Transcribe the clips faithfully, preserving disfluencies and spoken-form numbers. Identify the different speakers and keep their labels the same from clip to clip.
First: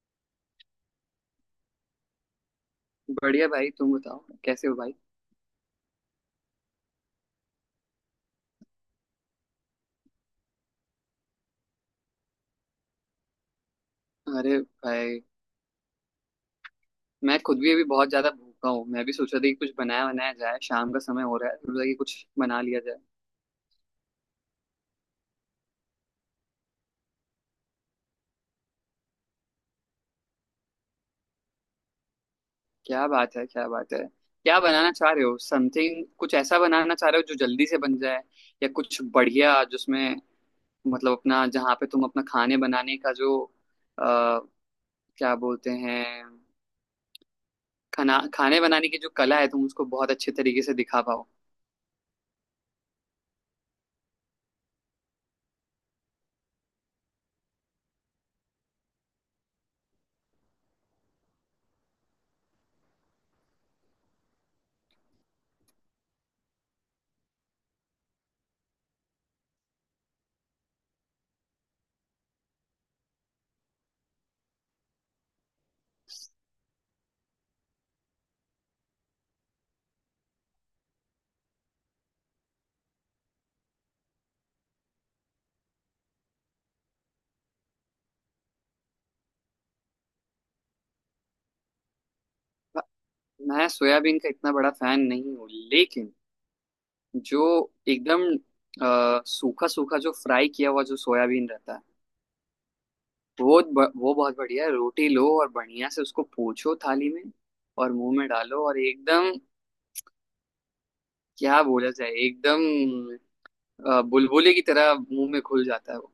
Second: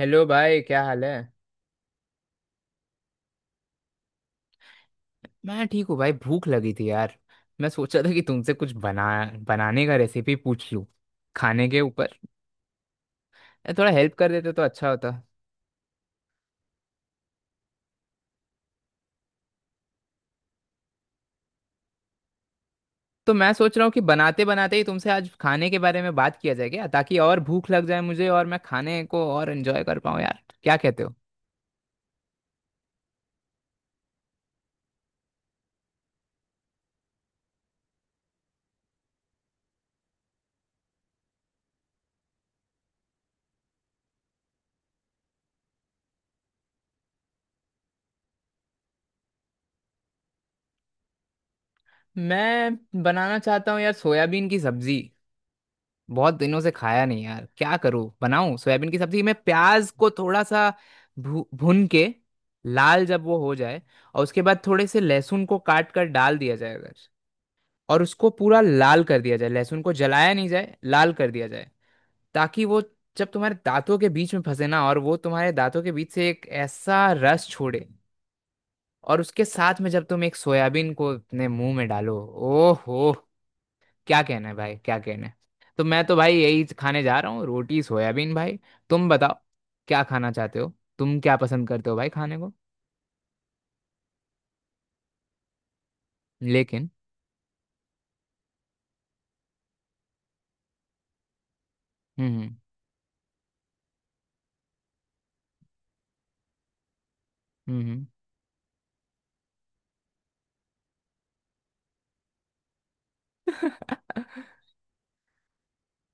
Speaker 1: Hello भाई, क्या हाल है।
Speaker 2: बढ़िया भाई। तुम बताओ, कैसे हो भाई?
Speaker 1: मैं ठीक हूँ भाई, भूख लगी थी यार। मैं सोचा था कि तुमसे कुछ बना बनाने का रेसिपी पूछ लूँ खाने के ऊपर। ए, थोड़ा हेल्प कर देते
Speaker 2: अरे
Speaker 1: तो अच्छा होता।
Speaker 2: भाई, मैं खुद भी अभी बहुत ज्यादा भूखा हूँ। मैं भी सोच रहा था कि कुछ बनाया बनाया जाए। शाम का समय हो रहा है, सोच रहा कि कुछ बना लिया जाए।
Speaker 1: तो मैं सोच रहा हूँ कि बनाते बनाते ही तुमसे आज खाने के बारे में बात किया जाए क्या, ताकि और भूख लग जाए मुझे और मैं खाने को और एंजॉय कर पाऊँ यार, क्या कहते हो।
Speaker 2: क्या बात है, क्या बात है। क्या बनाना चाह रहे हो? समथिंग कुछ ऐसा बनाना चाह रहे हो जो जल्दी से बन जाए, या कुछ बढ़िया जिसमें मतलब अपना, जहाँ पे तुम अपना खाने बनाने का जो अ, क्या बोलते हैं, खाना खाने बनाने की जो कला है तुम उसको बहुत अच्छे तरीके से दिखा पाओ।
Speaker 1: मैं बनाना चाहता हूँ यार सोयाबीन की सब्जी। बहुत दिनों से खाया नहीं यार, क्या करूँ, बनाऊं सोयाबीन की सब्जी। मैं प्याज को थोड़ा सा भू, भून के लाल जब वो हो जाए, और उसके बाद थोड़े से लहसुन को काट कर डाल दिया जाए, अगर, और उसको पूरा लाल कर दिया जाए, लहसुन को जलाया नहीं जाए, लाल कर दिया जाए, ताकि वो जब तुम्हारे दांतों के बीच में फंसे ना, और वो तुम्हारे दांतों के बीच से एक ऐसा रस छोड़े, और उसके साथ में जब तुम एक सोयाबीन को अपने मुंह में डालो, ओहो, क्या कहना है भाई, क्या कहना है। तो मैं तो भाई यही खाने जा रहा हूँ, रोटी सोयाबीन भाई। तुम बताओ, क्या खाना चाहते हो, तुम क्या पसंद करते हो भाई खाने को।
Speaker 2: मैं सोयाबीन का इतना बड़ा फैन नहीं हूँ, लेकिन
Speaker 1: लेकिन।
Speaker 2: जो एकदम अ, सूखा सूखा जो फ्राई किया हुआ जो सोयाबीन रहता है,
Speaker 1: हम्म हम्म।
Speaker 2: वो ब- वो बहुत बढ़िया है। रोटी लो और बढ़िया से उसको पोंछो थाली में,
Speaker 1: हम्म।
Speaker 2: और
Speaker 1: हम्म।
Speaker 2: मुंह में डालो, और एकदम क्या बोला जाए, एकदम अ, बुलबुले की तरह मुंह में घुल जाता है वो।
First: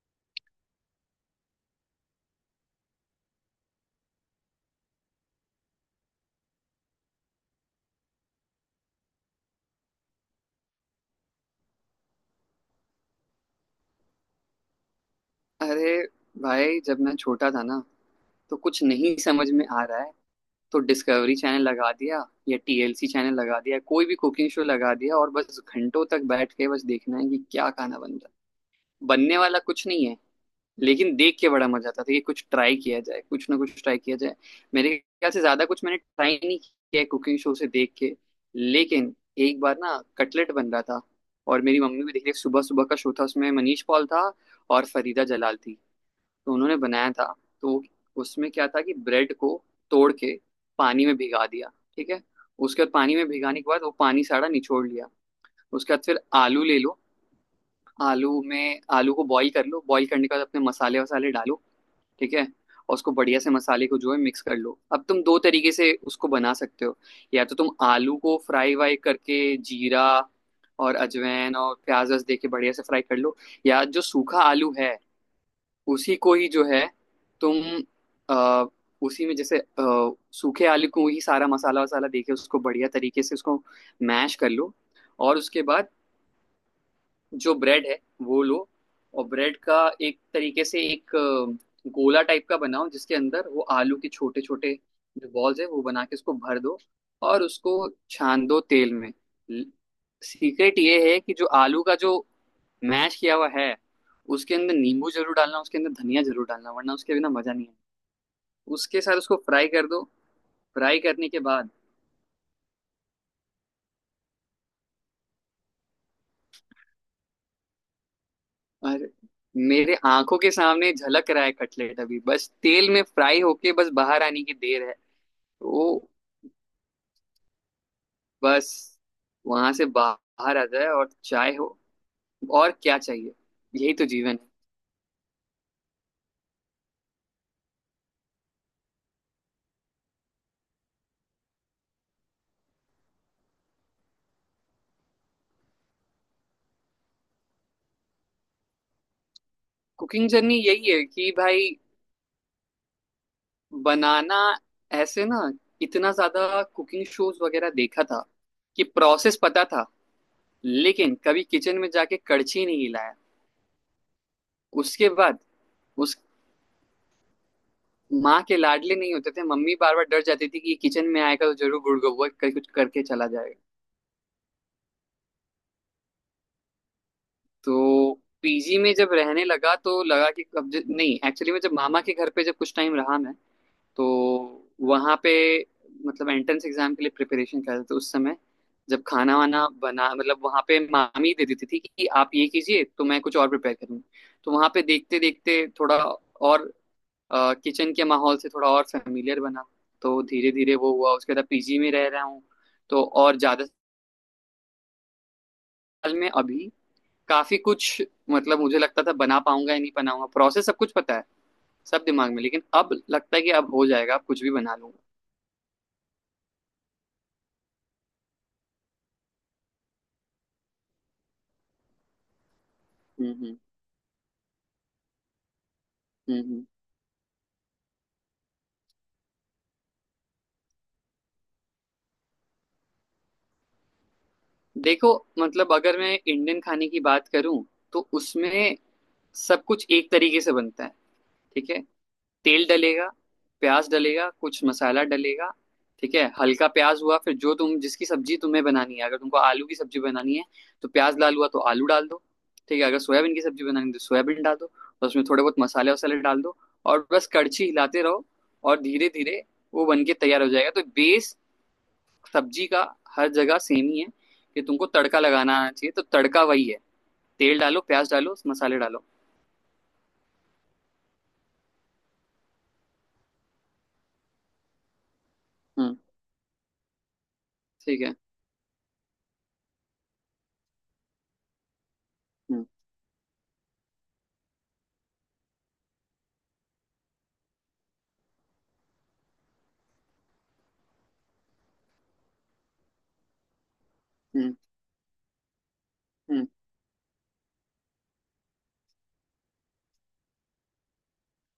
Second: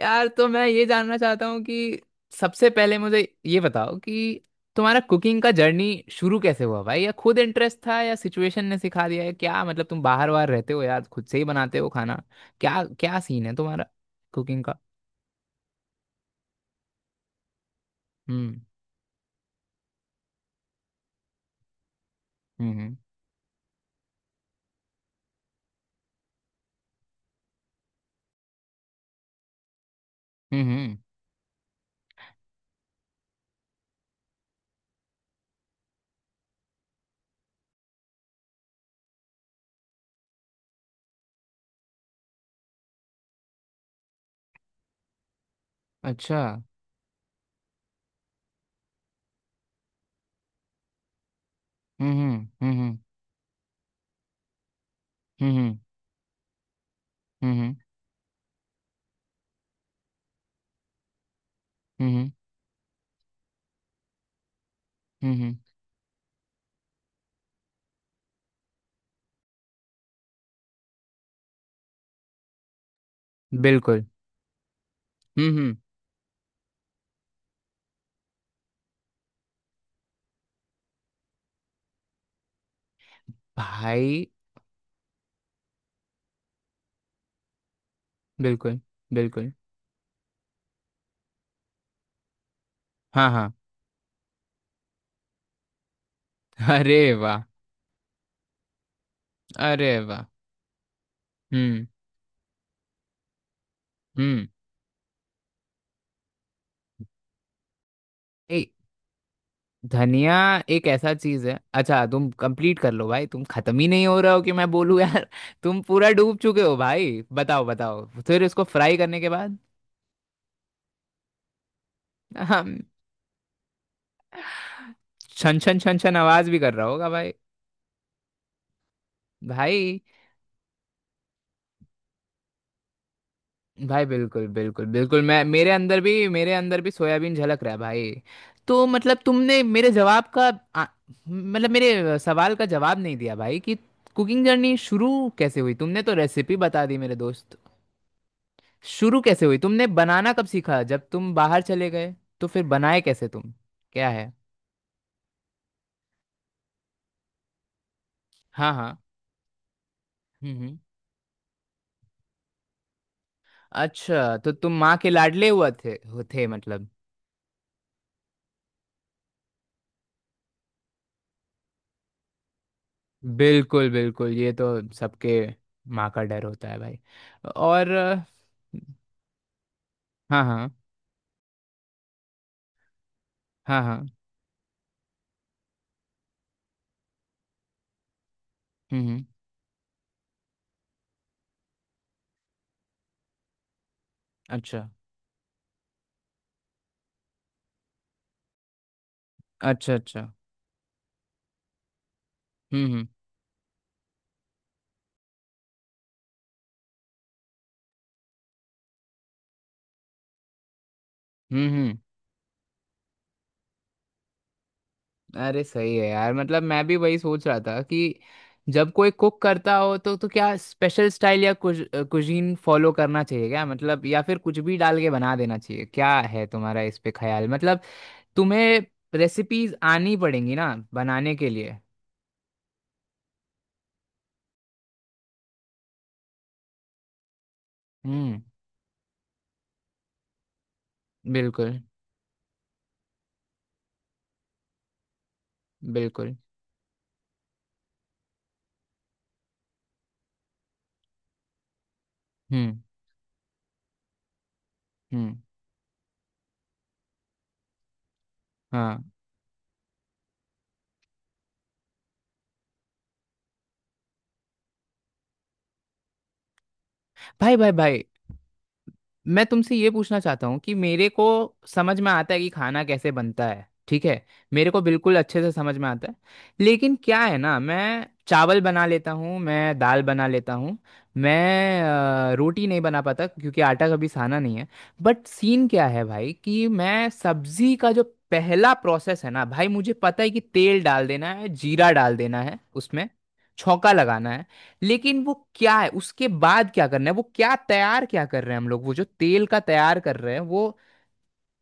Speaker 1: यार, तो मैं ये जानना चाहता हूँ कि सबसे पहले मुझे ये बताओ कि तुम्हारा कुकिंग का जर्नी शुरू कैसे हुआ भाई, या खुद इंटरेस्ट था या सिचुएशन ने सिखा दिया है, क्या मतलब, तुम बाहर बाहर रहते हो यार, खुद से ही बनाते हो खाना। क्या क्या सीन है तुम्हारा कुकिंग का।
Speaker 2: अरे भाई, जब मैं छोटा था ना तो
Speaker 1: हम्म
Speaker 2: कुछ नहीं समझ में आ रहा है, तो डिस्कवरी चैनल लगा दिया या
Speaker 1: हम्म। हम्म
Speaker 2: टीएलसी चैनल लगा दिया, कोई भी कुकिंग शो लगा दिया, और बस घंटों तक बैठ के बस देखना है कि क्या खाना बन रहा है, बनने वाला कुछ नहीं है।
Speaker 1: हम्म। हम्म,
Speaker 2: लेकिन देख के बड़ा मजा आता था कि कुछ ट्राई किया जाए, कुछ ना कुछ ट्राई किया जाए। मेरे ख्याल से ज्यादा कुछ मैंने ट्राई नहीं किया कुकिंग शो से देख के। लेकिन एक बार ना कटलेट बन रहा था, और मेरी मम्मी भी देख रही। सुबह सुबह का शो था, उसमें मनीष पॉल था और फरीदा जलाल थी।
Speaker 1: अच्छा।
Speaker 2: तो उन्होंने बनाया था। तो उसमें क्या था कि ब्रेड को तोड़ के पानी में भिगा दिया। ठीक है।
Speaker 1: हम्म हम्म।
Speaker 2: उसके बाद
Speaker 1: हम्म
Speaker 2: पानी में भिगाने के बाद वो पानी सारा निचोड़ लिया।
Speaker 1: हम्म।
Speaker 2: उसके बाद फिर आलू ले लो।
Speaker 1: हम्म हम्म।
Speaker 2: आलू में, आलू को बॉईल कर लो। बॉईल करने के बाद अपने मसाले वसाले डालो।
Speaker 1: हम्म, हम्म,
Speaker 2: ठीक है। और उसको बढ़िया से मसाले को जो है मिक्स कर लो। अब तुम
Speaker 1: हम्म,
Speaker 2: दो
Speaker 1: हम्म।
Speaker 2: तरीके से उसको बना सकते हो। या तो तुम आलू को फ्राई वाई करके जीरा और अजवाइन और प्याज वस दे के बढ़िया से फ्राई कर लो। या
Speaker 1: बिल्कुल।
Speaker 2: जो सूखा आलू है,
Speaker 1: हम्म हम्म।
Speaker 2: उसी को ही जो है तुम आ, उसी में जैसे अ, सूखे आलू को ही सारा मसाला वसाला दे के उसको बढ़िया तरीके से उसको
Speaker 1: भाई।
Speaker 2: मैश कर लो। और उसके बाद जो ब्रेड है वो लो।
Speaker 1: बिल्कुल
Speaker 2: और
Speaker 1: बिल्कुल।
Speaker 2: ब्रेड का एक तरीके से एक अ, गोला टाइप का बनाओ, जिसके
Speaker 1: हाँ हाँ।
Speaker 2: अंदर वो आलू के छोटे छोटे जो बॉल्स है वो बना के उसको भर दो।
Speaker 1: अरे वाह।
Speaker 2: और उसको छान दो तेल में।
Speaker 1: अरे वाह।
Speaker 2: सीक्रेट ये है कि जो
Speaker 1: हम्म
Speaker 2: आलू का जो मैश किया हुआ है,
Speaker 1: हम्म।
Speaker 2: उसके अंदर नींबू जरूर डालना, उसके अंदर धनिया जरूर डालना, वरना उसके बिना मजा नहीं है।
Speaker 1: ए
Speaker 2: उसके साथ उसको फ्राई कर दो।
Speaker 1: धनिया एक
Speaker 2: फ्राई
Speaker 1: ऐसा
Speaker 2: करने के
Speaker 1: चीज है।
Speaker 2: बाद,
Speaker 1: अच्छा, तुम कंप्लीट कर लो भाई, तुम खत्म ही नहीं हो रहे हो कि मैं बोलूँ यार। तुम पूरा डूब चुके हो भाई, बताओ बताओ फिर, इसको फ्राई
Speaker 2: और
Speaker 1: करने के बाद।
Speaker 2: मेरे आंखों के सामने झलक रहा है कटलेट, अभी बस
Speaker 1: हम
Speaker 2: तेल में फ्राई होके बस बाहर आने की देर है।
Speaker 1: छन छन छन
Speaker 2: तो
Speaker 1: छन आवाज भी कर रहा होगा भाई।
Speaker 2: बस वहां से
Speaker 1: भाई
Speaker 2: बाहर आ जाए और चाय हो, और क्या चाहिए? यही
Speaker 1: भाई।
Speaker 2: तो जीवन
Speaker 1: बिल्कुल
Speaker 2: है।
Speaker 1: बिल्कुल बिल्कुल। मैं मेरे अंदर भी, मेरे अंदर भी सोयाबीन झलक रहा है भाई। तो मतलब तुमने मेरे जवाब का, आ, मतलब मेरे सवाल का जवाब नहीं दिया भाई, कि कुकिंग जर्नी शुरू कैसे हुई, तुमने तो रेसिपी बता दी मेरे दोस्त। शुरू कैसे हुई, तुमने बनाना
Speaker 2: कुकिंग
Speaker 1: कब
Speaker 2: जर्नी
Speaker 1: सीखा,
Speaker 2: यही है
Speaker 1: जब तुम
Speaker 2: कि
Speaker 1: बाहर
Speaker 2: भाई,
Speaker 1: चले गए तो फिर बनाए कैसे तुम, क्या है।
Speaker 2: बनाना, ऐसे ना इतना ज्यादा कुकिंग शोज वगैरह देखा था
Speaker 1: हाँ
Speaker 2: कि
Speaker 1: हाँ।
Speaker 2: प्रोसेस पता था।
Speaker 1: हम्म हम्म।
Speaker 2: लेकिन कभी किचन में जाके कड़छी नहीं हिलाया।
Speaker 1: अच्छा, तो तुम माँ के
Speaker 2: उसके बाद
Speaker 1: लाडले हुआ थे
Speaker 2: उस,
Speaker 1: हो थे मतलब।
Speaker 2: माँ के लाडले नहीं होते थे, मम्मी बार बार डर जाती थी कि ये किचन में आएगा तो जरूर गुड़गुड़ करके कुछ करके चला जाएगा।
Speaker 1: बिल्कुल बिल्कुल, ये तो सबके माँ का डर होता है भाई। और अ,
Speaker 2: तो पीजी में जब रहने लगा तो लगा
Speaker 1: हाँ
Speaker 2: कि
Speaker 1: हाँ।
Speaker 2: अब ज- नहीं, एक्चुअली में जब मामा के घर पे जब कुछ टाइम रहा मैं,
Speaker 1: हाँ हाँ।
Speaker 2: तो वहाँ पे मतलब एंट्रेंस एग्जाम के लिए प्रिपरेशन कर रहे थे उस समय।
Speaker 1: हम्म
Speaker 2: जब
Speaker 1: हम्म,
Speaker 2: खाना वाना बना, मतलब वहाँ पे मामी दे देती थी कि आप ये कीजिए तो मैं कुछ और प्रिपेयर करूँगी। तो वहाँ पे
Speaker 1: अच्छा
Speaker 2: देखते देखते थोड़ा और किचन के माहौल से थोड़ा और फेमिलियर बना।
Speaker 1: अच्छा। अच्छा।
Speaker 2: तो धीरे धीरे वो हुआ। उसके बाद पीजी में रह रहा हूँ
Speaker 1: हम्म हम्म।
Speaker 2: तो और ज्यादा साल में अभी काफी कुछ, मतलब मुझे लगता था बना पाऊंगा या नहीं बनाऊंगा, प्रोसेस सब कुछ पता है,
Speaker 1: हम्म हम्म,
Speaker 2: सब दिमाग में। लेकिन अब लगता है कि अब हो जाएगा, अब कुछ भी बना लूंगा।
Speaker 1: अरे सही है यार, मतलब मैं भी वही सोच रहा था कि जब कोई कुक करता हो तो तो क्या स्पेशल स्टाइल या कुज, कुजीन फॉलो करना
Speaker 2: हम्म,
Speaker 1: चाहिए
Speaker 2: हम्म,
Speaker 1: क्या मतलब, या फिर कुछ भी डाल के बना देना चाहिए, क्या
Speaker 2: हम्म,
Speaker 1: है
Speaker 2: हम्म।
Speaker 1: तुम्हारा इस पे ख्याल मतलब। तुम्हें रेसिपीज आनी पड़ेंगी ना बनाने के लिए।
Speaker 2: देखो, मतलब अगर मैं इंडियन खाने की बात करूं तो
Speaker 1: हम्म।
Speaker 2: उसमें सब कुछ एक तरीके से बनता है। ठीक
Speaker 1: बिल्कुल।
Speaker 2: है। तेल डलेगा, प्याज डलेगा, कुछ मसाला डलेगा। ठीक है,
Speaker 1: बिल्कुल।
Speaker 2: हल्का प्याज हुआ, फिर जो तुम, जिसकी सब्जी तुम्हें बनानी है, अगर तुमको आलू की सब्जी बनानी है तो प्याज लाल हुआ तो आलू डाल दो।
Speaker 1: हम्म
Speaker 2: ठीक है, अगर सोयाबीन की सब्जी बनानी है तो सोयाबीन डाल दो, और उसमें
Speaker 1: हम्म।
Speaker 2: थोड़े बहुत मसाले वसाले डाल दो, और बस कड़छी हिलाते रहो, और
Speaker 1: हाँ।
Speaker 2: धीरे धीरे वो बन के तैयार हो जाएगा। तो बेस सब्जी का हर जगह सेम ही है, कि तुमको तड़का लगाना आना चाहिए। तो तड़का वही है,
Speaker 1: भाई
Speaker 2: तेल
Speaker 1: भाई
Speaker 2: डालो,
Speaker 1: भाई,
Speaker 2: प्याज डालो, मसाले डालो।
Speaker 1: मैं तुमसे ये पूछना चाहता हूँ कि मेरे को समझ में आता है कि खाना कैसे बनता है, ठीक है, मेरे को बिल्कुल अच्छे से समझ में
Speaker 2: हम्म।
Speaker 1: आता है। लेकिन क्या है ना,
Speaker 2: ठीक
Speaker 1: मैं
Speaker 2: है।
Speaker 1: चावल बना लेता हूँ, मैं दाल बना लेता हूँ, मैं अ, रोटी
Speaker 2: हम्म,
Speaker 1: नहीं बना पाता क्योंकि आटा कभी साना नहीं है। बट सीन क्या है भाई, कि मैं सब्जी का जो पहला प्रोसेस है ना भाई, मुझे पता है कि तेल डाल देना है, जीरा डाल देना है, उसमें छौंका लगाना है।
Speaker 2: हम्म,
Speaker 1: लेकिन वो क्या है, उसके
Speaker 2: हम्म।
Speaker 1: बाद क्या करना है, वो क्या तैयार क्या कर रहे हैं हम लोग, वो जो तेल का तैयार कर रहे हैं, वो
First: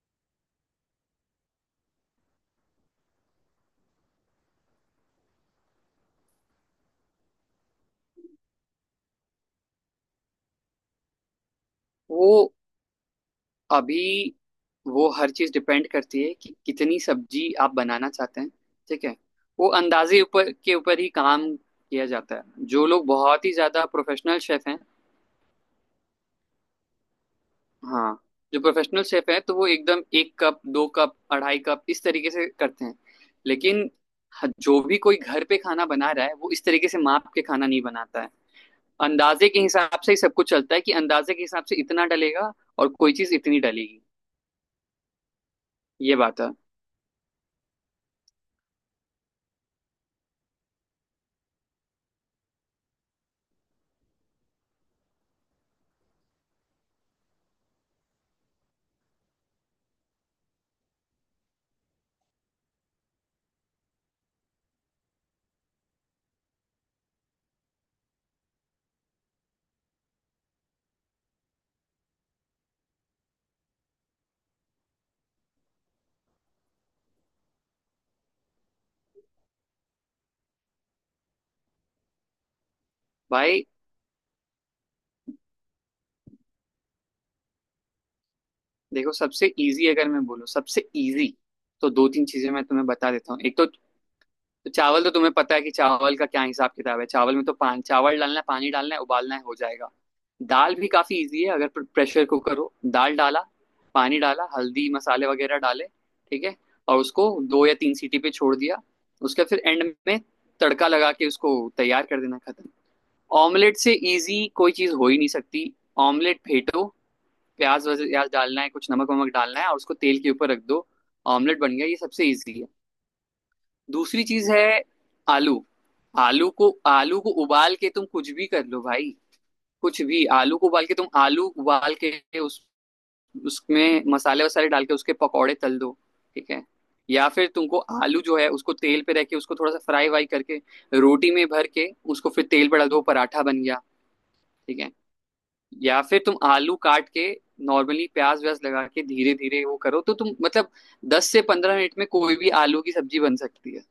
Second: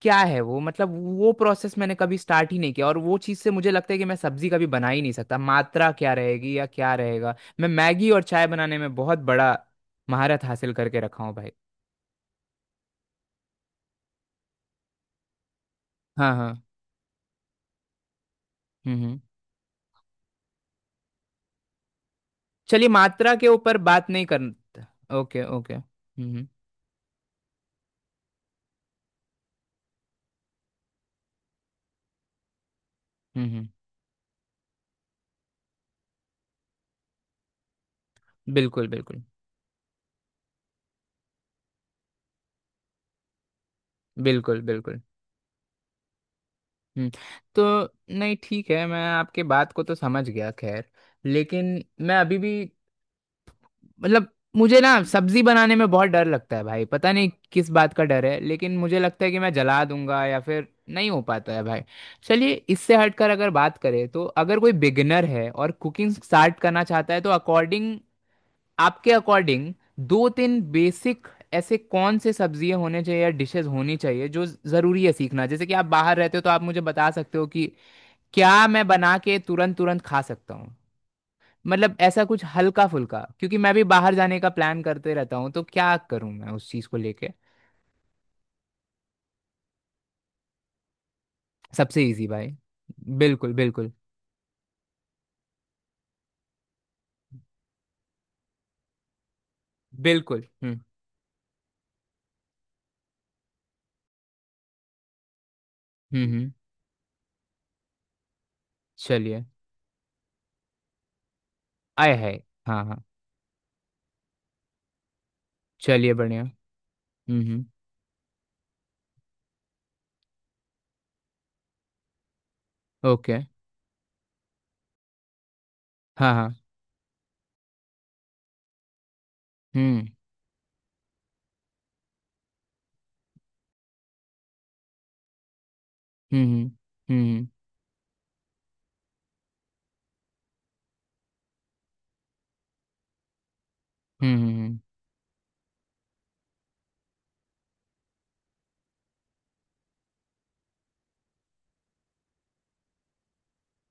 Speaker 1: क्या है वो मतलब। वो प्रोसेस मैंने कभी स्टार्ट ही नहीं किया और वो चीज़ से मुझे लगता है कि मैं सब्जी कभी बना ही नहीं सकता। मात्रा क्या रहेगी या क्या रहेगा। मैं मैगी और चाय बनाने में बहुत बड़ा महारत हासिल करके रखा हूँ भाई।
Speaker 2: वो अभी, वो हर चीज डिपेंड करती है
Speaker 1: हाँ
Speaker 2: कि
Speaker 1: हाँ।
Speaker 2: कितनी सब्जी आप बनाना चाहते हैं।
Speaker 1: हम्म
Speaker 2: ठीक
Speaker 1: हम्म।
Speaker 2: है, वो अंदाजे ऊपर के ऊपर ही काम किया जाता है। जो
Speaker 1: चलिए,
Speaker 2: लोग
Speaker 1: मात्रा
Speaker 2: बहुत
Speaker 1: के
Speaker 2: ही
Speaker 1: ऊपर
Speaker 2: ज्यादा
Speaker 1: बात नहीं
Speaker 2: प्रोफेशनल शेफ हैं,
Speaker 1: करना। Okay okay. हम्म हम्म।
Speaker 2: हाँ, जो प्रोफेशनल शेफ हैं, तो वो एकदम एक कप, दो कप, अढ़ाई कप, इस तरीके से करते हैं।
Speaker 1: हम्म हम्म।
Speaker 2: लेकिन ह- जो भी कोई घर पे खाना बना रहा है वो इस तरीके से माप के खाना नहीं बनाता है।
Speaker 1: बिल्कुल बिल्कुल।
Speaker 2: अंदाजे के हिसाब से ही सब कुछ चलता है, कि अंदाजे के हिसाब से इतना डलेगा और कोई चीज इतनी डलेगी।
Speaker 1: बिल्कुल बिल्कुल।
Speaker 2: ये बात है
Speaker 1: हम्म, तो नहीं ठीक है, मैं आपके बात को तो समझ गया खैर, लेकिन मैं अभी भी मतलब मुझे ना सब्जी बनाने में बहुत डर लगता है भाई, पता नहीं किस बात का डर है, लेकिन मुझे लगता है कि मैं जला दूंगा या फिर नहीं हो पाता है भाई। चलिए इससे हटकर अगर बात करें, तो अगर कोई बिगिनर है और कुकिंग स्टार्ट करना चाहता है तो अकॉर्डिंग, आपके अकॉर्डिंग, दो तीन बेसिक ऐसे कौन से सब्जियां होने चाहिए या डिशेस होनी चाहिए जो ज़रूरी है सीखना, जैसे कि आप बाहर रहते हो तो आप मुझे बता सकते हो कि क्या मैं बना के तुरंत तुरंत खा सकता हूँ, मतलब ऐसा कुछ हल्का फुल्का, क्योंकि
Speaker 2: भाई।
Speaker 1: मैं भी बाहर जाने का प्लान करते रहता हूँ, तो क्या करूँ मैं उस चीज़ को लेके।
Speaker 2: देखो, सबसे इजी अगर मैं बोलूँ, सबसे इजी तो
Speaker 1: सबसे
Speaker 2: दो तीन
Speaker 1: इजी
Speaker 2: चीजें
Speaker 1: भाई।
Speaker 2: मैं तुम्हें बता देता हूँ।
Speaker 1: बिल्कुल
Speaker 2: एक तो
Speaker 1: बिल्कुल
Speaker 2: तो चावल, तो तुम्हें पता है कि चावल का क्या हिसाब किताब है। चावल में तो पान, चावल डालना है, पानी डालना है, उबालना है, हो जाएगा।
Speaker 1: बिल्कुल।
Speaker 2: दाल
Speaker 1: हम्म
Speaker 2: भी काफी इजी है। अगर प्रेशर कुकर हो, दाल डाला, पानी डाला, हल्दी मसाले वगैरह डाले,
Speaker 1: हम्म।
Speaker 2: ठीक
Speaker 1: हम्म।
Speaker 2: है, और उसको दो या तीन सीटी पे छोड़ दिया,
Speaker 1: चलिए।
Speaker 2: उसके फिर एंड में तड़का लगा के उसको तैयार
Speaker 1: आए
Speaker 2: कर
Speaker 1: है।
Speaker 2: देना, खत्म।
Speaker 1: हाँ हाँ।
Speaker 2: ऑमलेट से इजी कोई चीज हो ही नहीं सकती।
Speaker 1: चलिए
Speaker 2: ऑमलेट
Speaker 1: बढ़िया।
Speaker 2: फेंटो,
Speaker 1: हम्म हम्म।
Speaker 2: प्याज वज- प्याज डालना है, कुछ नमक वमक डालना है, और उसको तेल के ऊपर रख दो। ऑमलेट बन गया। ये सबसे इजी है।
Speaker 1: ओके।
Speaker 2: दूसरी चीज है आलू।
Speaker 1: हाँ
Speaker 2: आलू
Speaker 1: हाँ।
Speaker 2: को आलू को उबाल के तुम कुछ भी कर लो भाई। कुछ
Speaker 1: हम्म
Speaker 2: भी, आलू को उबाल के तुम, आलू उबाल के उस, उसमें मसाले वसाले डाल के उसके पकौड़े तल दो। ठीक है।
Speaker 1: हम्म। हम्म
Speaker 2: या
Speaker 1: हम्म।
Speaker 2: फिर तुमको आलू जो है उसको तेल पे रख के उसको थोड़ा सा फ्राई वाई करके रोटी में भर के उसको फिर तेल पे डाल दो, पराठा बन गया।
Speaker 1: हम्म हम्म, हम्म।
Speaker 2: ठीक है। या फिर तुम आलू काट के नॉर्मली प्याज व्याज लगा के धीरे धीरे वो करो तो तुम, मतलब दस से पंद्रह मिनट में कोई भी आलू की सब्जी बन सकती है।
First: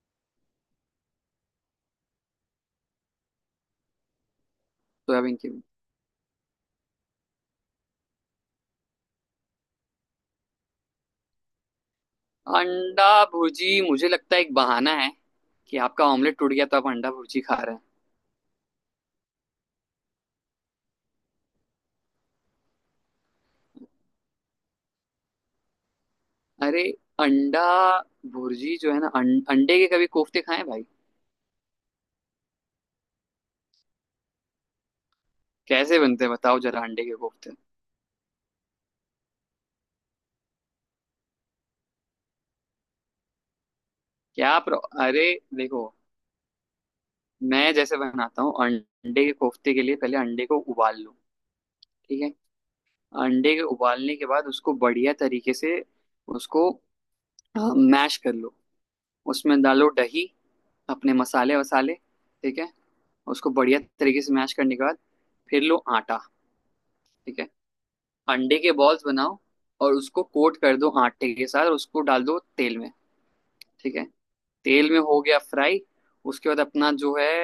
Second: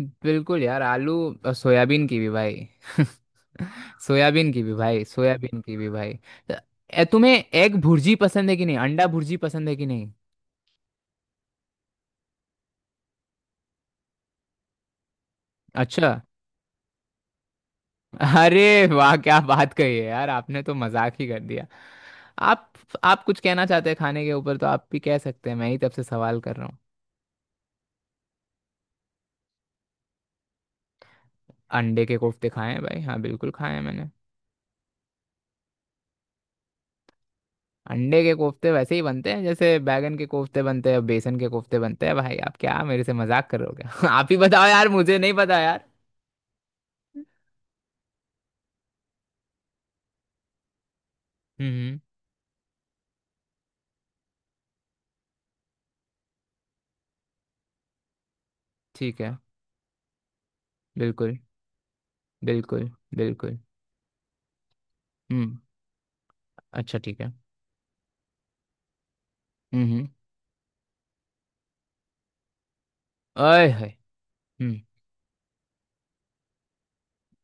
Speaker 1: बिल्कुल यार आलू और सोयाबीन की भी भाई। सोयाबीन की भी भाई,
Speaker 2: सोयाबीन की
Speaker 1: सोयाबीन
Speaker 2: भी।
Speaker 1: की भी भाई। त- ए, तुम्हें एग भुर्जी पसंद है कि नहीं, अंडा भुर्जी पसंद है कि नहीं।
Speaker 2: अंडा भुर्जी मुझे लगता है एक बहाना है, कि आपका
Speaker 1: अच्छा,
Speaker 2: ऑमलेट टूट गया तो आप अंडा भुर्जी खा रहे हैं।
Speaker 1: अरे वाह, क्या बात कही है यार, आपने तो मजाक ही कर दिया। आप आप कुछ कहना चाहते हैं खाने के ऊपर तो आप भी कह सकते हैं, मैं ही तब से सवाल कर रहा हूँ।
Speaker 2: अरे, अंडा भुर्जी जो है ना, अं, अंडे के कभी कोफ्ते खाए भाई?
Speaker 1: अंडे के कोफ्ते खाए हैं भाई, हाँ बिल्कुल खाए हैं मैंने।
Speaker 2: कैसे बनते हैं, बताओ जरा अंडे के कोफ्ते।
Speaker 1: अंडे के कोफ्ते वैसे ही बनते हैं जैसे बैगन के कोफ्ते बनते हैं, बेसन के कोफ्ते बनते हैं भाई, आप क्या मेरे से मजाक कर रहे हो क्या। आप ही
Speaker 2: क्या आप,
Speaker 1: बताओ यार, मुझे
Speaker 2: अरे
Speaker 1: नहीं पता यार।
Speaker 2: देखो, मैं जैसे बनाता हूँ अंडे के कोफ्ते के लिए, पहले अंडे को उबाल लो।
Speaker 1: हम्म हम्म।
Speaker 2: ठीक है। अंडे के उबालने के बाद उसको बढ़िया तरीके से उसको मैश कर लो।
Speaker 1: ठीक है।
Speaker 2: उसमें डालो दही, अपने
Speaker 1: बिल्कुल
Speaker 2: मसाले वसाले। ठीक है।
Speaker 1: बिल्कुल।
Speaker 2: उसको
Speaker 1: बिल्कुल।
Speaker 2: बढ़िया तरीके से मैश करने के बाद
Speaker 1: हम्म।
Speaker 2: फिर लो आटा।
Speaker 1: अच्छा, ठीक है।
Speaker 2: ठीक है। अंडे के बॉल्स बनाओ
Speaker 1: हम्म
Speaker 2: और
Speaker 1: हम्म।
Speaker 2: उसको कोट कर दो आटे के साथ, और उसको डाल दो तेल में।
Speaker 1: आय है।
Speaker 2: ठीक है।
Speaker 1: हम्म।
Speaker 2: तेल में हो गया फ्राई। उसके बाद अपना जो है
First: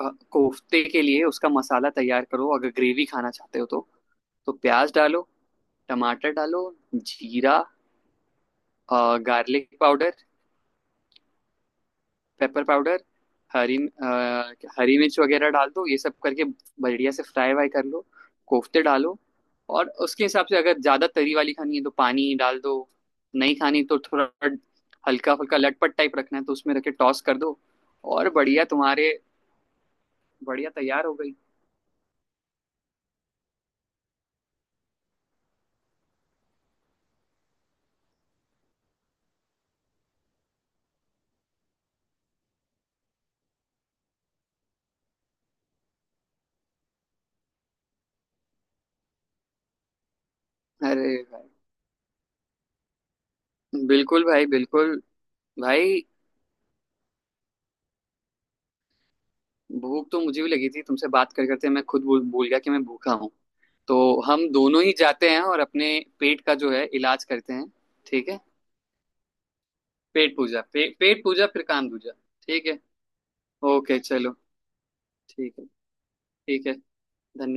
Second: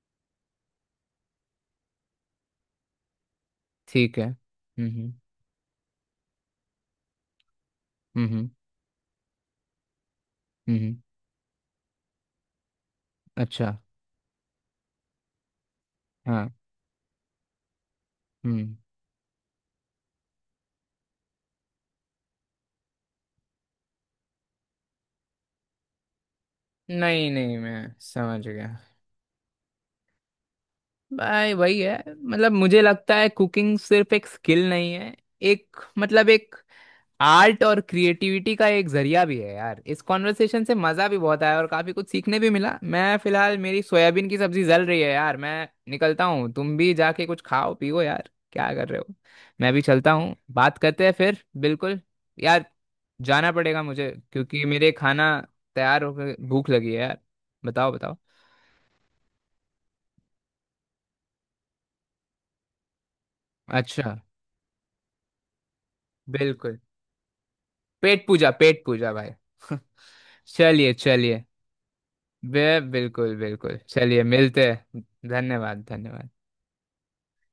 Speaker 2: अ, कोफ्ते के लिए उसका मसाला तैयार करो, अगर ग्रेवी खाना चाहते हो तो।
Speaker 1: ठीक है।
Speaker 2: तो
Speaker 1: हम्म
Speaker 2: प्याज
Speaker 1: हम्म।
Speaker 2: डालो, टमाटर डालो, जीरा,
Speaker 1: हम्म
Speaker 2: गार्लिक पाउडर,
Speaker 1: हम्म। हम्म,
Speaker 2: पेपर पाउडर, हरी
Speaker 1: अच्छा।
Speaker 2: अ, हरी मिर्च वगैरह डाल दो। ये सब करके
Speaker 1: हाँ।
Speaker 2: बढ़िया से फ्राई वाई कर लो,
Speaker 1: हम्म।
Speaker 2: कोफ्ते डालो, और उसके हिसाब से अगर ज़्यादा तरी वाली खानी है तो पानी डाल दो। नहीं खानी तो थोड़ा हल्का हल्का लटपट टाइप रखना है तो उसमें रख के टॉस
Speaker 1: नहीं
Speaker 2: कर
Speaker 1: नहीं,
Speaker 2: दो,
Speaker 1: मैं
Speaker 2: और
Speaker 1: समझ
Speaker 2: बढ़िया
Speaker 1: गया।
Speaker 2: तुम्हारे, बढ़िया तैयार हो गई।
Speaker 1: भाई वही है, मतलब मुझे लगता है कुकिंग सिर्फ एक स्किल नहीं है, एक मतलब एक आर्ट और क्रिएटिविटी का एक जरिया भी है यार। इस कॉन्वर्सेशन से मज़ा भी बहुत आया और काफ़ी कुछ सीखने भी मिला। मैं फिलहाल मेरी सोयाबीन की सब्जी जल रही है यार, मैं निकलता हूँ, तुम भी जाके कुछ खाओ पियो यार, क्या कर रहे हो। मैं भी चलता हूँ, बात करते
Speaker 2: अरे
Speaker 1: हैं फिर,
Speaker 2: भाई,
Speaker 1: बिल्कुल। यार जाना पड़ेगा मुझे
Speaker 2: बिल्कुल भाई,
Speaker 1: क्योंकि मेरे
Speaker 2: बिल्कुल
Speaker 1: खाना
Speaker 2: भाई।
Speaker 1: तैयार होकर भूख लगी है यार। बताओ बताओ।
Speaker 2: भूख तो मुझे भी लगी थी, तुमसे बात कर करते मैं खुद भूल भूल गया कि मैं भूखा हूँ। तो
Speaker 1: अच्छा।
Speaker 2: हम दोनों ही जाते हैं और अपने पेट का जो
Speaker 1: बिल्कुल।
Speaker 2: है इलाज करते हैं।
Speaker 1: पेट
Speaker 2: ठीक है।
Speaker 1: पूजा, पेट पूजा भाई।
Speaker 2: पेट पूजा, पे,
Speaker 1: चलिए
Speaker 2: पेट
Speaker 1: चलिए।
Speaker 2: पूजा फिर काम दूजा।
Speaker 1: बे
Speaker 2: ठीक है।
Speaker 1: बिल्कुल बिल्कुल,
Speaker 2: ओके
Speaker 1: चलिए
Speaker 2: चलो।
Speaker 1: मिलते हैं।
Speaker 2: ठीक है।
Speaker 1: धन्यवाद धन्यवाद।
Speaker 2: ठीक है। धन्यवाद।